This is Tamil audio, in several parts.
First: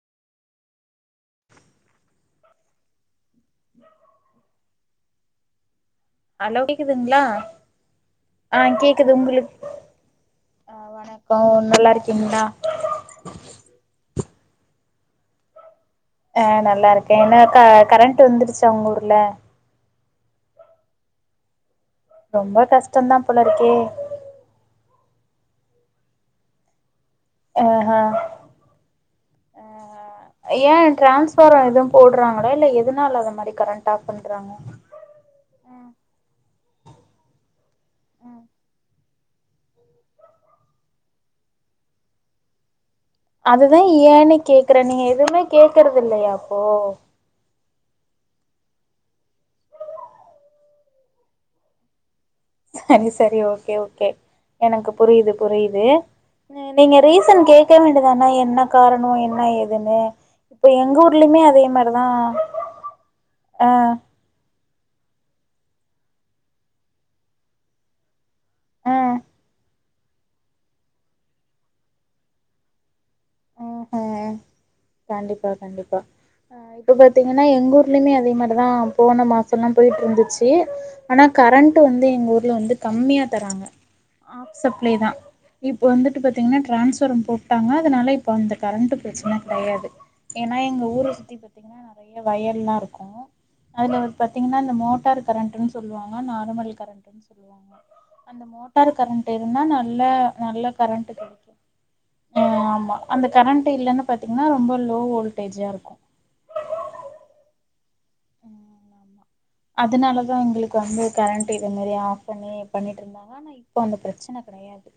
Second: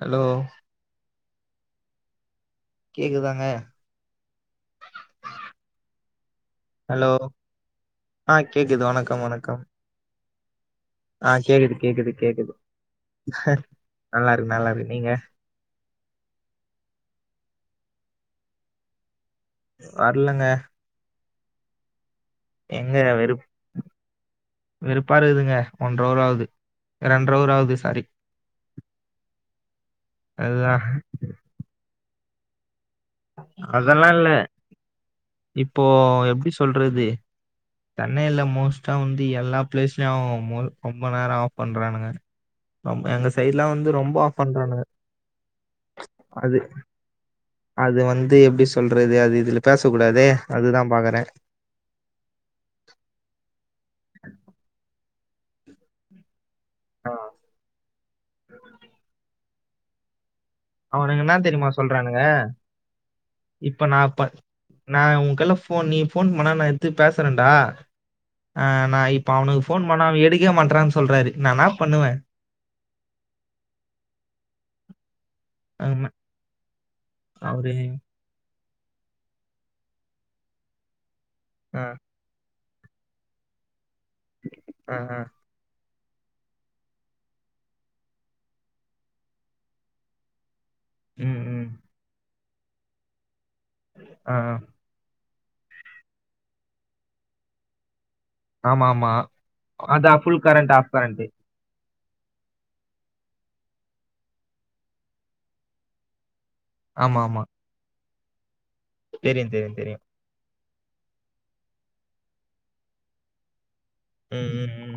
ஹலோ கேக்குதாங்க ஹலோ ஆ கேக்குது வணக்க வணக்கம் ஆ ஆ வணக்கோ கேக்குது நல்லா கேக்குது இருக்கீங்களா கேக்குது நல்லார்க்கு நல்லாரு நீங்க ஆ நல்லார்க்கே என்னா கா கரண்ட் வந்துருச்சா உங்க ஊர்ல வர்லங்க ரொம்ப எங்க கஷ்டன்தா வெறு போல இருக்கே வெறுப்பா இருக்குதுங்க ஒன்றோவ்ராவ்து ரெண்ட்ரவர் அஹா அ அதுதா ஏன் டிரான்ஸ்பாரா எதும் போட்றாங்களா இல்ல எதுனால அது மாரி கரண்ட் ஆஃப் அதெல்லா இல்ல பண்றாங்க இப்போ எப்டி சொல்றதே தன்னைய்ல மோஸ்ட்டா வந்து எல்லா ப்ளேஸ்ல்யு ஒம்மோள் ரொம்ப நேர ஆஃப் பண்றானுங்க ஆம் எங்கஸ் அதுதா ஏன்னு கேக்குற நீங்க எதுமே கேக்கற்துல்லையா அது அப்போ அது வந்து எப்டி சொல்றது அது இதுல பேச கூடாதே அதுதா பாக்குறே சரி சரி ஓகே ஓகே எனக்கு புரிய்து புரிய்து நே நீங்க ஆ ரீசன் கேக்க வேண்டுதான என்ன காரணோ என்ன ஏதுன்னு இப்ப எங்க அவனுங்க என்னா ஊர்லயுமே அதே தெரியுமா மாரிதா சொல்றானுங்க ஆ இப்ப நா ப நா உங்க்கெல்லா ஃபோன் நீ ஃபோன் பண்ணா நா எத்து பேசுறன்டா ஆ நா இப்ப அவ்னுக்கு ஃபோன் பண்ணா அவன் எடுக்கவேமாட்றா சொல்றாரு என்ன நா பண்ணுவே உ அ கண்டிப்பா கண்டிப்பா ஆமா, ஆ இப்ப பாத்தீங்கன்னா அவரு எங்க ஊர்ல்யுமே அதே மாரிதாம் போன மாசொல்லா போயிட்ருந்துச்சி ஆனா கரண்ட் ஆ, வந்து எங்க ஊர்ல வந்து கம்மியா தராங்க ஆஃப் சப்ளை ஆ, தா ஆ, இப் வந்துட்டு பாத்தீங்கன்னா டிரான்ஸ்வரம் போட்டாங்க அதனால இப் பந்த கரண்ட்டு ப்ரச்சன கெடையாது ஏன்னா எங்க ஊர சுத்தி ம் ம் பாத்தீங்கன்னா நறைய வயல்லா இருக்கு அதுல ஆ, ஆ. பாத்தீங்னா இந்த மோட்டார் கரண்ட்டுன்னு சொல்லுவாங்க நார்மல் கரண்டுன்னு சொல்லுவாங்க அந்த ஆமா மோட்டார் ஆமா கரண்ட் இருந்தா நல்லா அதான் ஃபுல் நல்ல ஆஃப் கரண்ட் கெடைக்கு ஆ ஆமா அந்த கரண்ட் இல்லன்னு பாத்தீங்னா ரொம்ப லோ வோல்டேஜா இருக்கு ஆமா ஆமா தெரியும் தெரியும் தெரியும் அதனாலதா எங்களுக்கு வந்து கரண்ட் இத மாறி ஆஃப் பண்ணி பண்ணிட்டு இருந்தாங்க ஆனா இப்ப அந்த பிரச் ம் ம்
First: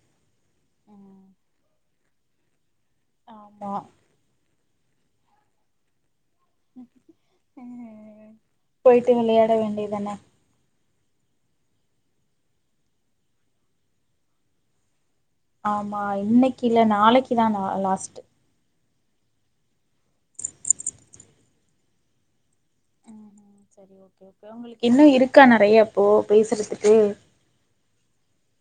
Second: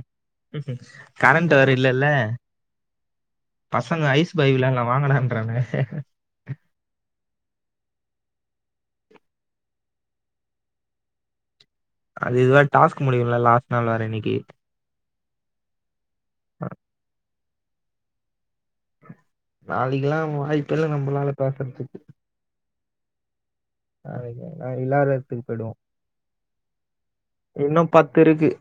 ம் கரண்ட் வேற இல்ல இல்ல ஆமா பசங்க ஐஸ் பாய் விளாயாடலா வாங்கன்றாங்க அ அ போயிட்டு விளையாட வேண்டியது தான அது இது வ டாஸ்க் முடியு இல்ல லாஸ்ட் நாள் வேற இன்னைக்கி ஆமா இன்னைக்கி இல்ல நாளைக்கு தா லாஸ்ட்டு நாளைக்கு எல்லா வாய்ப்பு இல்ல நம்மளால பேசுறத்துக்கு ம் சரி ஓகே நாளைக்கு ஓகே நான் உங்களுக்கு இன்னு விளையாடுறதுக்கு இருக்கா நறைய பேசுறத்துக்கு இன்னு பத்து இருக்கு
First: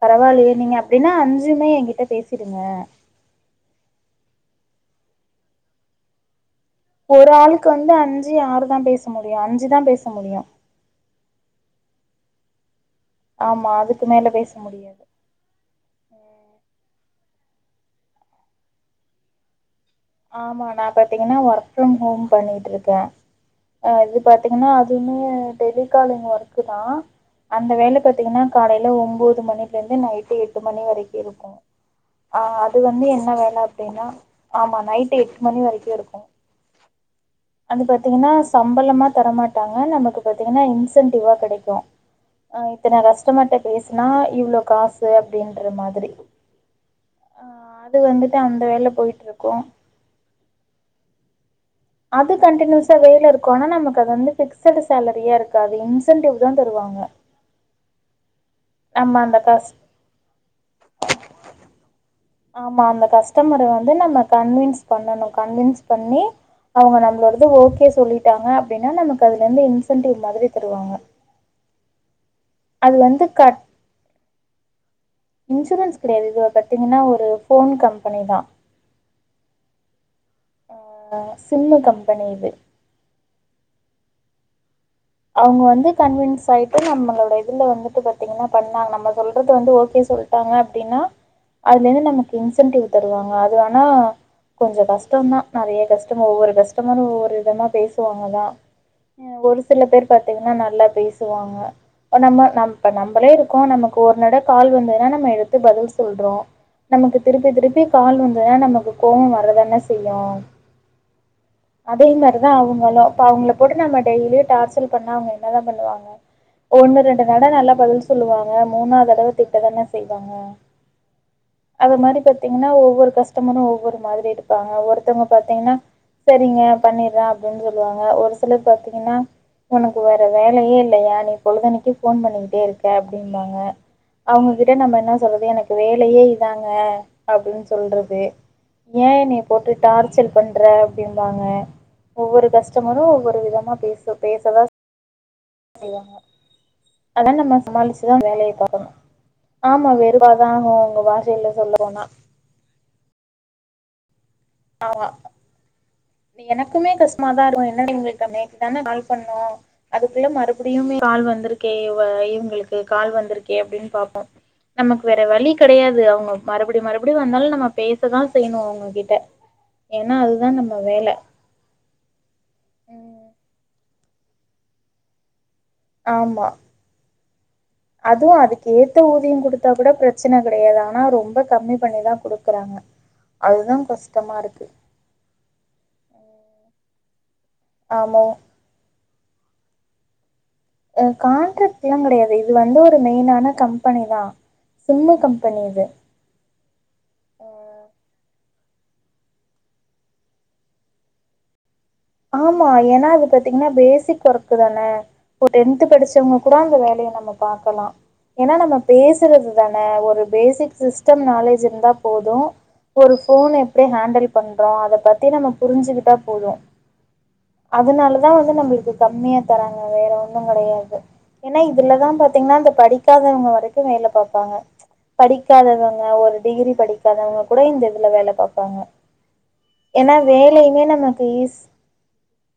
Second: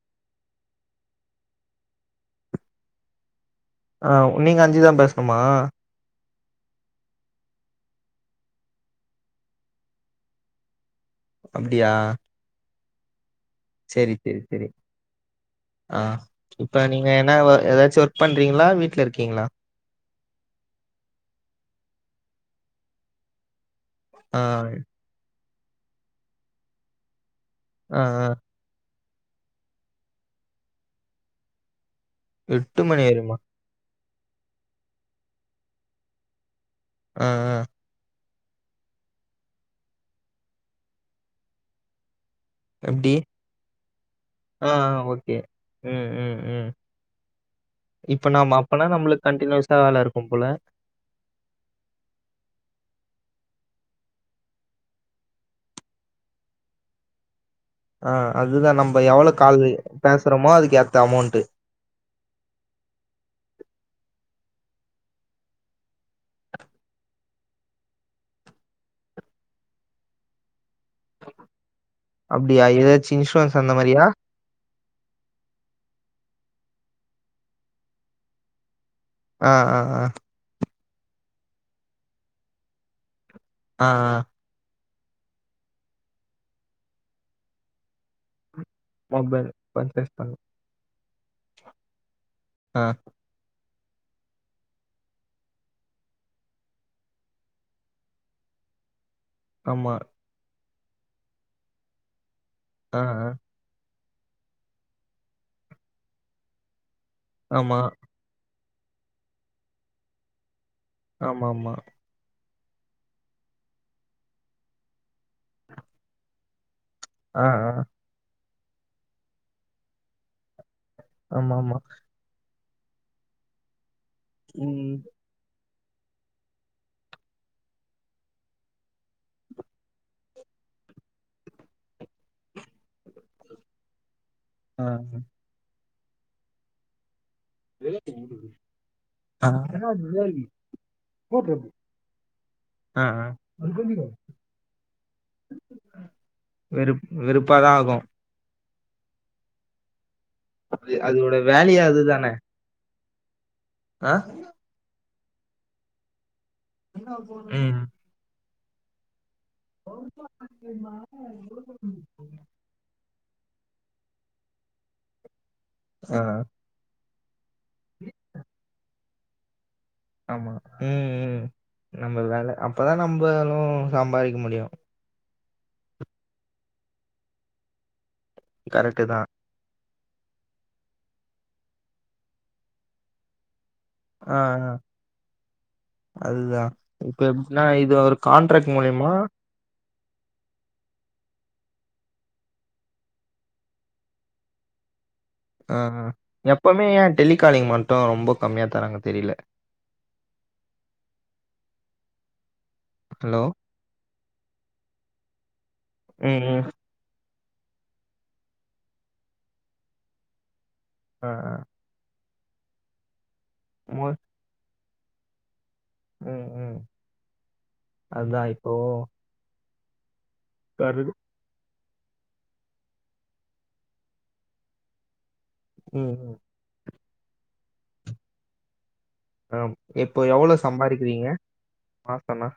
பரவாயில்லையே நீங்க அப்டின்னா அஞ்சுமே ஏகிட்ட பேசிடுங்க ஆ நீங்க அஞ்சிதா பேசணுமா ஒரு ஆளுக்கு வந்து அஞ்சு ஆறு தா பேச முடியு அஞ்சி தா பேச முடியு அப்டியா ஆமா அதுக்கு சேரி மேல சேரி பேச சேரி முடியாது ஆ இப்போ நீங்க என்னா ஏதாச்சும் ஒர்க் பண்றீங்களா வீட்ல இருக்கீங்ளா ஆமா நா பாத்தீங்னா ஒர்க் ஃப்ரம் ஹோம் பண்ணிட்டு இருக்க அ அது ஆ பாத்தீங்கன்னா அது மூ அ டெலிகாலிங் ஒர்க்கு தா அந்த ஆ வேலை ஆ பாத்தீங்னா காலேல ஒன்போது மணில இருந்து நைட்டு எட்டு மணி வரைக்கு இருக்கு ஆ அது எட்டு மணி வந்து என்ன வரையுமா வேல அப்டின்னா ஆமா நைட்டு எட்டு மணி வரைக்கு இருக்கு ம் ம் அது பாத்தீங்னா சம்பளமா தரமாட்டாங்க நமக்கு பாத்தீங்கன்னா இன்சென்டிவ்வா கெடைக்கு ஆ இத்தன எப்டி கஸ்டமர்கிட்ட பேசினா இவ்வள ஆ ஆ காசு ஓகே அப்டின்ற ம் மாறி ம் ம் ஆ அது இப்ப வந்துட்டு நாம அந்த அப்பனா வேல போயிட்டு நம்மளுக்கு இருக்கு கண்டினியூஸா வேல இருக்கும் போல அது கண்டினியூஸா வேல இருக்கு ஆனா நமக்கு அது வந்து ஃபிக்ஸ்டு சேலரியா இருக்காது இன்ஸ்டன்ட் தா தருவாங்க ஆ அதுதா நம்ம எவ்ளோ அந்த கால் கஸ் பேசறோமோ அதுக்கு ஏத்த அமௌண்ட் ஆமா அந்த கஸ்டமர வந்து நம்ம கன்வின்ஸ் பண்ணணு கன்வின்ஸ் பண்ணி அவுங்க நம்மளோடத ஓகே சொல்லிட்டாங்க அப்டின்னா நமக்கு அதுல இருந்து இன்சென்டிவ் மாறி தருவாங்க அப்டியா அது ஏதாச்சியு வந்து கட் இன்சூரன்ஸ் அந்த மாதிரியா இன்சூரன்ஸ் கெடையாது இது பாத்தீங்னா ஒரு போன் கம்பெனி தா அ அ அ அ அ சின்ன கம்பெனி இது அஆ அவுங்க வந்து கன்வின்ஸ் ஆயிட்டு நம்மளோட இதுல வந்துட்டு பாத்தீங்னா பண்ணாங்களாம் மொபைல் சொல்றது வந்து ஓகே பர்ச்சேஸ் பண்ண சொல்லிட்டாங்க அப்டின்னா அதுல இருந்து நமக்கு ஆ இன்சென்டிவ் தருவாங்க அது ஆன் நோ கொஞ்ச கஷ்டோதா நறைய கஸ்டம்பர் ஒவ்வொரு கஸ்டமரும் ஒவ்வொரு விதமா பேசுவாங்கதா ஒரு சில ஆமா பேர் பாத்தீங்கன்னா நல்லா பேசுவாங்க நம்ம நம்ம ஆ ஆ நம்மளே இரு நமக்கு ஒரு நட கால் வந்ததுன்னா நம்ம எடுத்து பதில் சொல்றோ நமக்கு திருப்பி ஆமா திருப்பி கால் வந்ததுன்னா நமக்கு கோவோ வராதான செய்யு ஆமா ஆமா அதே மாரிதா அவுங்களு இப்ப அவுங்கள போட்டு நம்ம டெய்லியு டார்ச்சல் பண்ணா அவுங்க என்ன தா பண்ணுவாங்க ஒன்னு ரெண்டு ஆ நட நல்லா ஆ பதில் சொல்லுவாங்க மூணாவது தடவ திட்ட தான செய்வாங்க ஆமா ஆமா அத மாரி பாத்தீங்கன்னா ஒவ்வொரு கஸ்டமரு ஒவ்வொரு மாதிரி இருப்பாங்க ம். ஒருத்தவங்க பாத்தீங்கன்னா சரிங்க பண்ணிட்ற அப்டின்னு சொல்லுவாங்க ஒரு சிலர் பாத்தீங்கன்னா உனக்கு வேற வேலயே இல்லையா நீ பொழுதனைக்கு ஃபோன் பண்ணிக்கிட்டே அப்டின்னாங்க அவுங்ககிட்ட ஆ, நம்ம என்ன சொல்றது எனக்கு வேலயே இதாங்க அப்டின்னு சொல்றது ஏ என்னைய ஆ, போட்டு டார்ச்சல் பண்ற அப்டிம்பாங்க ஒவ்வொரு கஷ்டமரு ஆ, ஆ. ஒவ்வொரு விதமா பேசு பேசதா செய்வாங்க வெறுப் அதா நம்ம வெறுப்பாதான் ஆகும் சமாளிச்சுதா வேலய பாக்கணு ஆமா வெறு அப்பதாஹோ அது உங்க அதோட பாஷைல வேலையே சொல்லனுன்னா அ ஆ எனக்குமே கஷ்டமாதா இருக்கு ம் என்னடி இவங்களுக்கு நேத்து தான கால் பண்ணோ அதுக்குள்ள மறுபடியுமே கால் வந்திருக்கே இவ இவுங்களுக்கு கால் வந்திருக்கே அப்டின்னு பாப்போ நமக்கு வேற வழி கிடையாது ஆ, அவுங்க மறுபடி மறுபடியு வந்தாலு நம்ம பேசதா செய்ணு அவுங்ககிட்ட ஏன்னா அதுதா ஆமா நம் ம் ம் நம்ம வேல அப்பதா ம் நம்பலு சம்பாதிக்க முடியு ஆமா அதுவு அதுக்கு ஏத்த கரெக்ட் தான் ஊதியோ குடுத் கூட பிரச்சன கெடையாது ஆனா ரொம்ப கம்மி பண்ணிதா குடுக்கறாங்க அதுதா கஷ் ஆ அதுதா இப்ப எப்டினா இது ஒரு ஆமா கான்ட்ராக்ட் மூலியமா கான்ட்ராக்ட்லா கெடையாது இது வந்து ஒரு மெயினான கம்பெனி தா சிம்மு கம் ஆ எப்பமே ஏ டெலிகாலிங் மட்டு ரொம்ப கம்மியா தராங்க தெரில ஆமா ஏன்னா அது ஹலோ பாத்தீங்கன்னா பேசிக் ஒர்க்கு தான இப்போ டென்து படிச்சவங்க ம் கூட ம் அந்த வேலைய நமக் பாக்கலா ஏன்னா நம்ம பேசுறது தான ஒரு பேசிக் சிஸ் டம் ஆ, ஆ. நாளேட்ஜ் இருந்தா போது ஒரு ஃபோன எப்டி மோ- ஹாண்டல் பண்றோ அத பத்தி நம்ப புரிஞ்சு ம் ம் அதுனாலதா அதான் வந்து இப்போ நம்மளுக்கு கம்மியா தராங்க வேற ஒன்னு கிடையாது கரு ஏன்னா இதுலதா பாத்தீங்கன்னா இந்த படிக்காதவங்க வரைக்கு வேல பாப்பாங்க படி படிக்காதவங்க ம் ஒரு ம். டிகிரி படிக்காதவங்க கூட இந்த இதுல வேல பாப்பாங்க ஆம். ஏன்னா வேலையுமே நமக்கு ஈஸ் மாசோ ன்னா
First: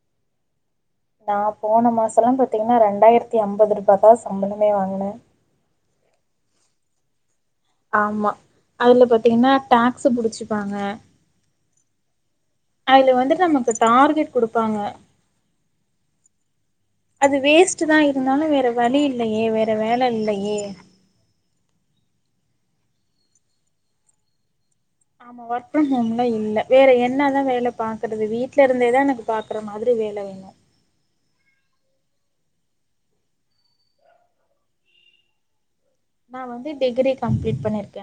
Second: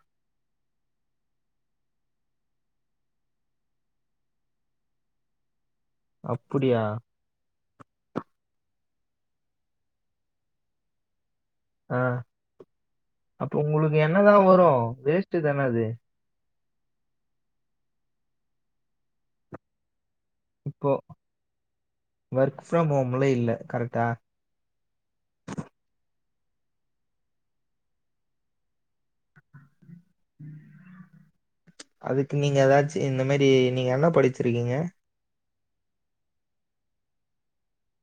நா போன மாசல்லா பாத்தீங்கன்னா ரெண்டாயிரத்தி அம்பது ருபா தா சம்பளமே வாங்கன அப்புடியா ஆமா அதுல பாத்தீங்கன்னா டாக்ஸ் புடிச்சிப்பாங்க ஆ வந்துட்டு அப்போ நமக்கு உங்களுக்கு டார்கெட் என்னதா வரு குடுப்பாங்க வேஸ்ட்டு தான அது அது வேஸ்ட் தா இருந்தாலு வேற வழி இல்லையே வேற வேல இல்லை இப்போ ஒர்க் ஃப்ரம் ஹோம்ல இல்ல கரட்டா ஆமா ஒர்க் ஃப்ரம்ஹோம்ல இல்ல வேற என்னதா வேல பாக்குறது வீ்ட்ல இருந்தேதா எனக்கு பாக்ற மாரி வேல வேணு அதுக்கு நீங்க எதாச்சு இந்த மாரி நீங்க என்ன படிச்சிருக்கீங்க நா வந்து டிகிரி கம்ப்ளீட் பண்ணியிருக்க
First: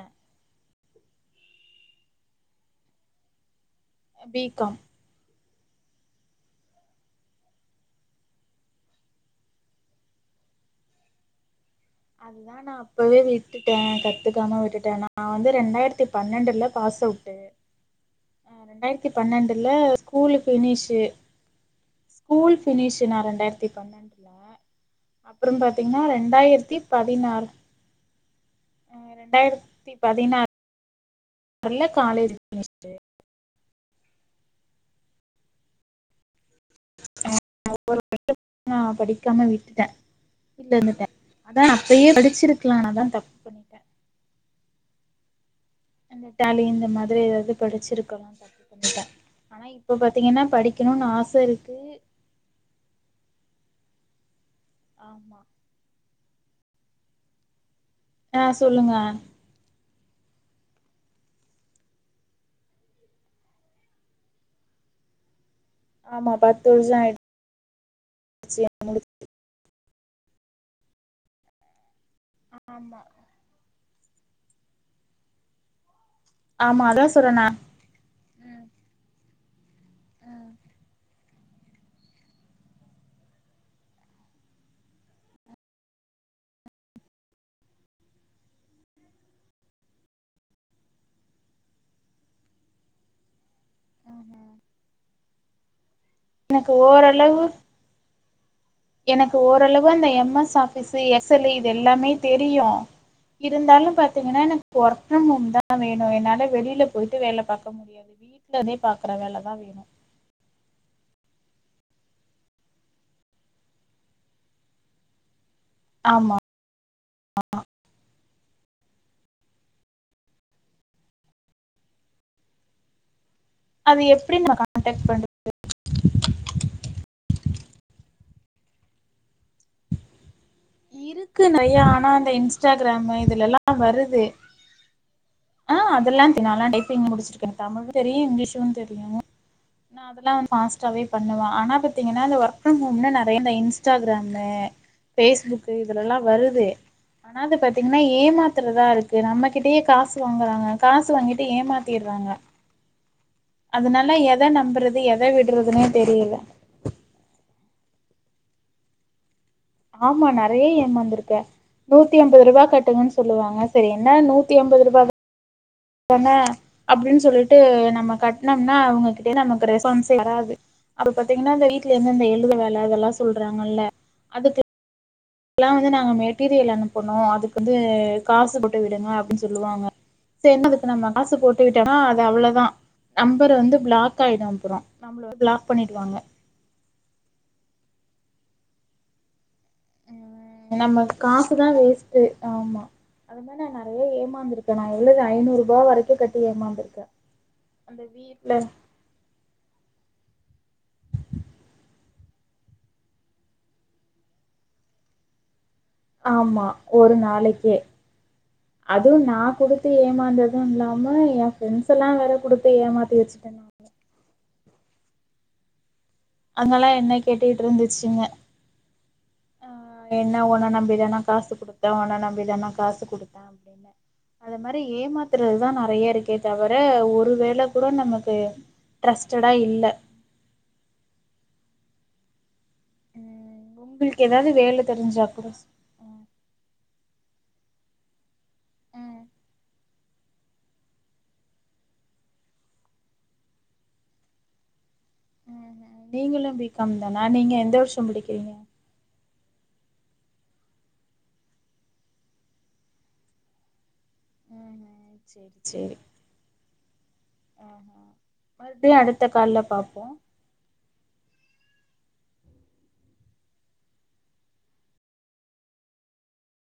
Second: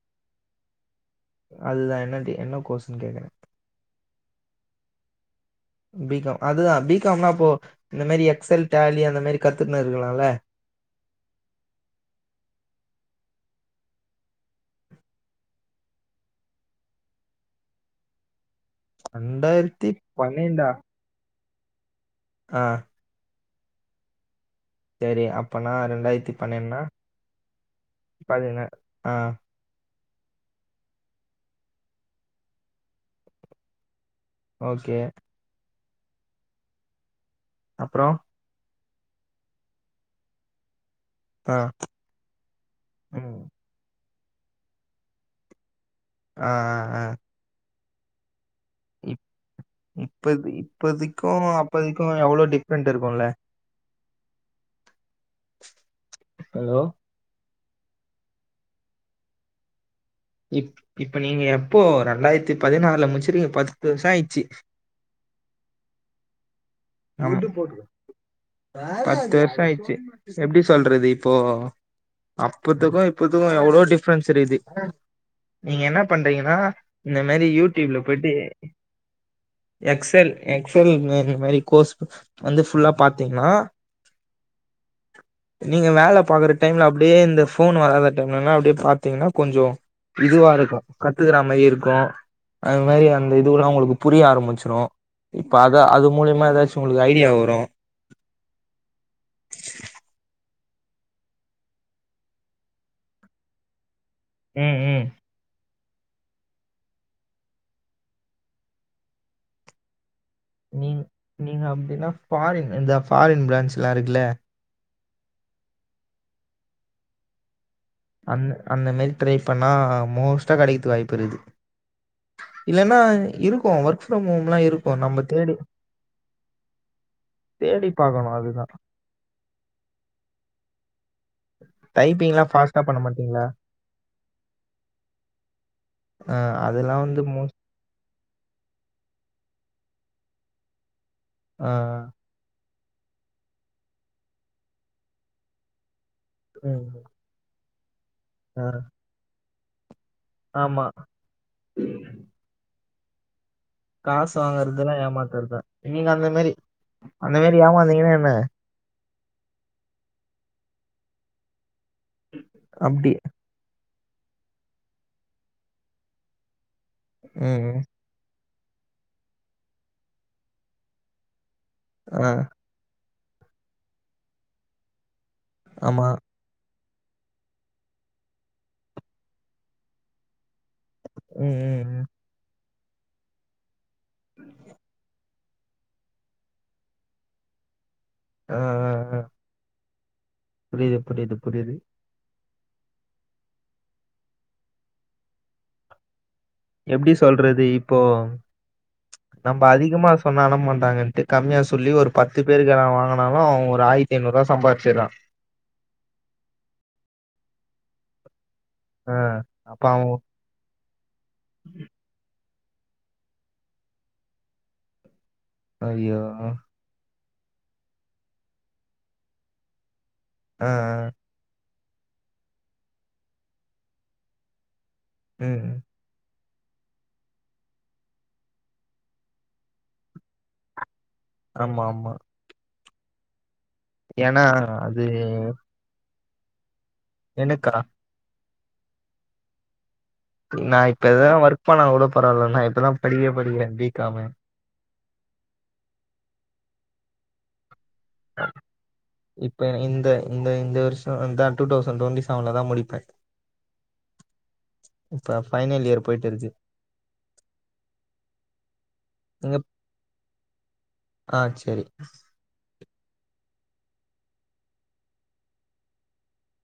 அதுதா என்னடி என்ன கோஸன்னு கேக்குற பி காம் பி காம் அதுதா பி காம்னா இப்போ இந்த மாரி எக்ஸ் எல் டலி அந்த மாரி கத்துக்குன்னு இருக்கலால்ல அது வேணா அப்பவே விட்டுட்ட கத்துக்காம விட்டுட்ட நா வந்து ரெண்டாயிரத்தி பன்னெண்டுல பாஸ் அவுட்டு அஹ் ரெண்டாயிரத்தி பன்னெண்டுல ரெண்டாயிரத்தி ஸ்கூலு பன்னெண்டா ஃபினிஷு ஸ்கூல் ஆ ஃபின்னிஷ் நா ரெண்டாயிரத்தி பன்னெண்டல்ல சரி அப்புறம் அப்பனா பாத்தீங்கன்னா ரெண்டாயிரத்தி பன்னெண்டுனா பதினாறு பதினேழு ஆ இரண்டாயிரத்தி பதினாறு ல்ல காலேஜ் ஃபின்னிஷ்டு ஓகே அப்றோ நா படிக்காம விட்டுட்ட வீட்ல இருந்துட்ட ஆ அதா அப்பயே படிச்சிருக்கலா நா தா ம் தப்பு பண்ணிட்டே ஆ டலி இந்த ஆ மாரி ஏதாவது படிச்சிருக்கணு இப் இப்பது படிக்கணுனு ஆச இப்பதிக்கு இருக்கு அப்போதிக்கு எவ்ளோ டிஃப்ரெண்ட் இருக்குல்ல ஆமா ஹலோ அ சொல்லுங்க இப் இப்ப நீங்க எப்போ ரெண்டாயிரத்தி பதினாறுல முடிச்சுருக்கீங்க பத்து வருஷோ ஆயிடுச்சு ஆமா பத் பத்து முடிச் வருஷோ ஆய்ருச்சு ச எப்டி சொல்றது இப்போ அப்பத்துக்கு ஆமா இப் இப்பத்துக்கு எவ்ளோ டிஃப்ரன்ஸ் இருக்குது நீங்க என்ன பண்றீங்கன்னா ஆமா அதா இந்த மாதிரி சொல்றேனா யூ ட்யுப்ல போயிட்டு எக்ஸ் எல் எக்ஸ் எல் வர மாரி கோர்ஸ் ப வந்து ஃபுல்லா பாத்தீங்கன்னா நீங்க வேல பாக்குற டைம்ல அப்டியே இந்த ஃபோன் வராத டைம்லலா அப்டியே பாத்தீங்கன்னா கொஞ்சோ இதுவா இருக்கு கத்துக்கற மாரியு இருக்கு அது மாரி அந்த இதுவுல்லா உங்களுக்கு புரிய ஆரம்பிச்சிரு இப்ப அத அது மூலிய மா எனக்கு ஏதாச்சு உங்களுக்கு ஐடியா ஓரளவு வரு எனக்கு ஓரளவு அந்த M S office Excel இது எல்லாமே தெரியு இருந்தாலும் பாத்தீங்கன்னா ம் எனக்கு ஒர்க் ம் ஃப்ரம் ஹோம் தா தா வேணு என்னால வெளியில போயிட்டு வேல பாக்க முடியாது வீட்ல இருந்தே பாக்கற வேலதா வேணு நீங் நீங்க அப்டின்னா ஃபாரின் இந்த ஃபாரின் பிரான்ச்சுல்லா இருக்குல்ல ஆமா அந் அந்த மாரி ட்ரை பண்ணா மோஸ்ட்டா கிடைக்குதுக்கு வாய்ப்பு இருக்து இல்லன்னா இருக்கு அது ஒர்க் ஃப்ரம் எப்டி நம்ம ஹோம்ல்லா இருக்கு கான்டக்ட் நம்ம பண்றது தேடி தேடி பாக்கணு அதுதா இக்கு நறைய ஆனா அந்த டைப்பிங்லா ஃபாஸ்ட்டா பண்ண இன்ஸ்டாகிராமு மாட்டீங்களா இதுலல்லா வருது ஆ அதெல்லா ஆ தெ நல்லா அதெல்லா டைப்பிங்க வந்து முடிச்சிருக்க மோஸ் தமிழு தெரியு இங்கிலீஷு தெரியு நா அதெல்லா ஃபாஸ்ட்டாவே பண்ணுவ ஆ ஆனா பாத்தீங்கன்னா அந்த ஒர்க் ஒர்க் ப்ரம் ஹோம்ன்னா நெறையா இந்த இன்ஸ்டாகிராம்ல ஃபேஸ்புக் இதுலல்லா வருது ம் ஆனா அது பாத்தீங்கன்னா ஆ ஏமாத்திறதா இருக்கு நம்மகிட்டயே காஸ் வாங்கறாங்க ஆமா காசு வாங்கிட்டு ஏமாத்திடுறாங்க அதனால காசு எத வாங்குறதெல்லா நம்புறது எத ஏமாத்துறதா விடுறதுன்னே நீங்க தெரியல அந்த மாரி அந்த மாரி ஏமாந்தீங்கன்னா என்ன ஆமா நறையா ஏமாந்துருக்கே நூத்தி ஐம்பது ரூபா அப்டி கட்டுங்கன்னு சொல்லுவாங்க சேரி என்ன நூத்தி ஐம்பது ரூபா தான அப்டின்னு சொல்லிட்டு ம் ம். நம்ம கட் ணம்ன்னா அவங்ககிட்ட இருந்து நமக்கு ரெஸ்பான்ஸே வராது அப்ப பாத்தீங்கன்னா இந்த வீட்ல ஆ இருந்துருந்த எழுத வே ல அதெல்லா சொல்றாங்கல்ல அதுக்கு லா வந்து ஆமா நாங்க மெட் டீரியல் அனுப்பனு அதுக் வந்து காசு போட்டு விடுங்க அப்டின் சொல்லுவாங்க சேரின் நம்ம காசு ம் போட்டு ம் விட்டானா ம் அது அவ்ளதா நம்பர் வந்து பிளாக் ஆயிடு அப்புற நம்ளோட பண்ணிடுவாங்க அ அ அ நம்மளுக் காசுதா புரியுது வேஸ்ட் ட்டு ஆமா அது மார் நா நறைய ஏமாந்திருக்கே நா எழுத ஐநூறுபா வரைக்கு கட் எப்டி சொல்றது இப்போ வீட்ல நம்ப அதிகமா சொன்னா அனப் மாட்டாங்கன்ட்டு கம்மியா சொல்லி ஒரு பத்து பேர்கிட வாங்கினாலு ஒரு ஆயி எண்னூறுபா சம்பாதிச்சி தா ஆமா ஒரு நாளைக்கே ஆ அதுவு நா அப்ப குடுத்து அவன் ஏமாந்தது இல்லாம என் ஃப்ரெண்ட்ஸ்ஸுலா வேற குடுத்து ஏமாத்தி வச்சுட்டே நா அய்யோ ங்கலா என்ன கேட்டிட் இருந்துச்சுங்க எ என்ன உன ஆ நம்பிதானா காசு குடுக் த உன நம்பிதானா காசு குடுத்தே அப்டின்னு அத மாரி ம் ஏமாத்துறதுதா ம் நிறைய இருக்கு க்கே தவர ஒரு வேல கூட நமக்கு ட்ரஸ்ட்டடா இல்ல ஆமாம்மா ம் உங்களுக்கு ஏன்னா ஏதாவது வேல அது தெரிஞ்சா கூட எனுக்கா நா இப்ப எதா ஒர்க் பண்ணாள்ங் கூட பரவால்ல நா இப்பதா படிக்கே படிகிற பிகாமே நீங்களு பி கம் தானா நீங்க எந்த வர்ஷோ முடி இப்ப இந்த இந்த இந்த வருஷ வந்தா டூ தௌசண்ட் டுவெண்டி செவன்ல தா முடிப்பே இப்ப சேரி பைனல் இயர் போயிட் இருக்கு மறுடியு அடுத்த நீங்க கால்ல பாப்போ ஆ செரி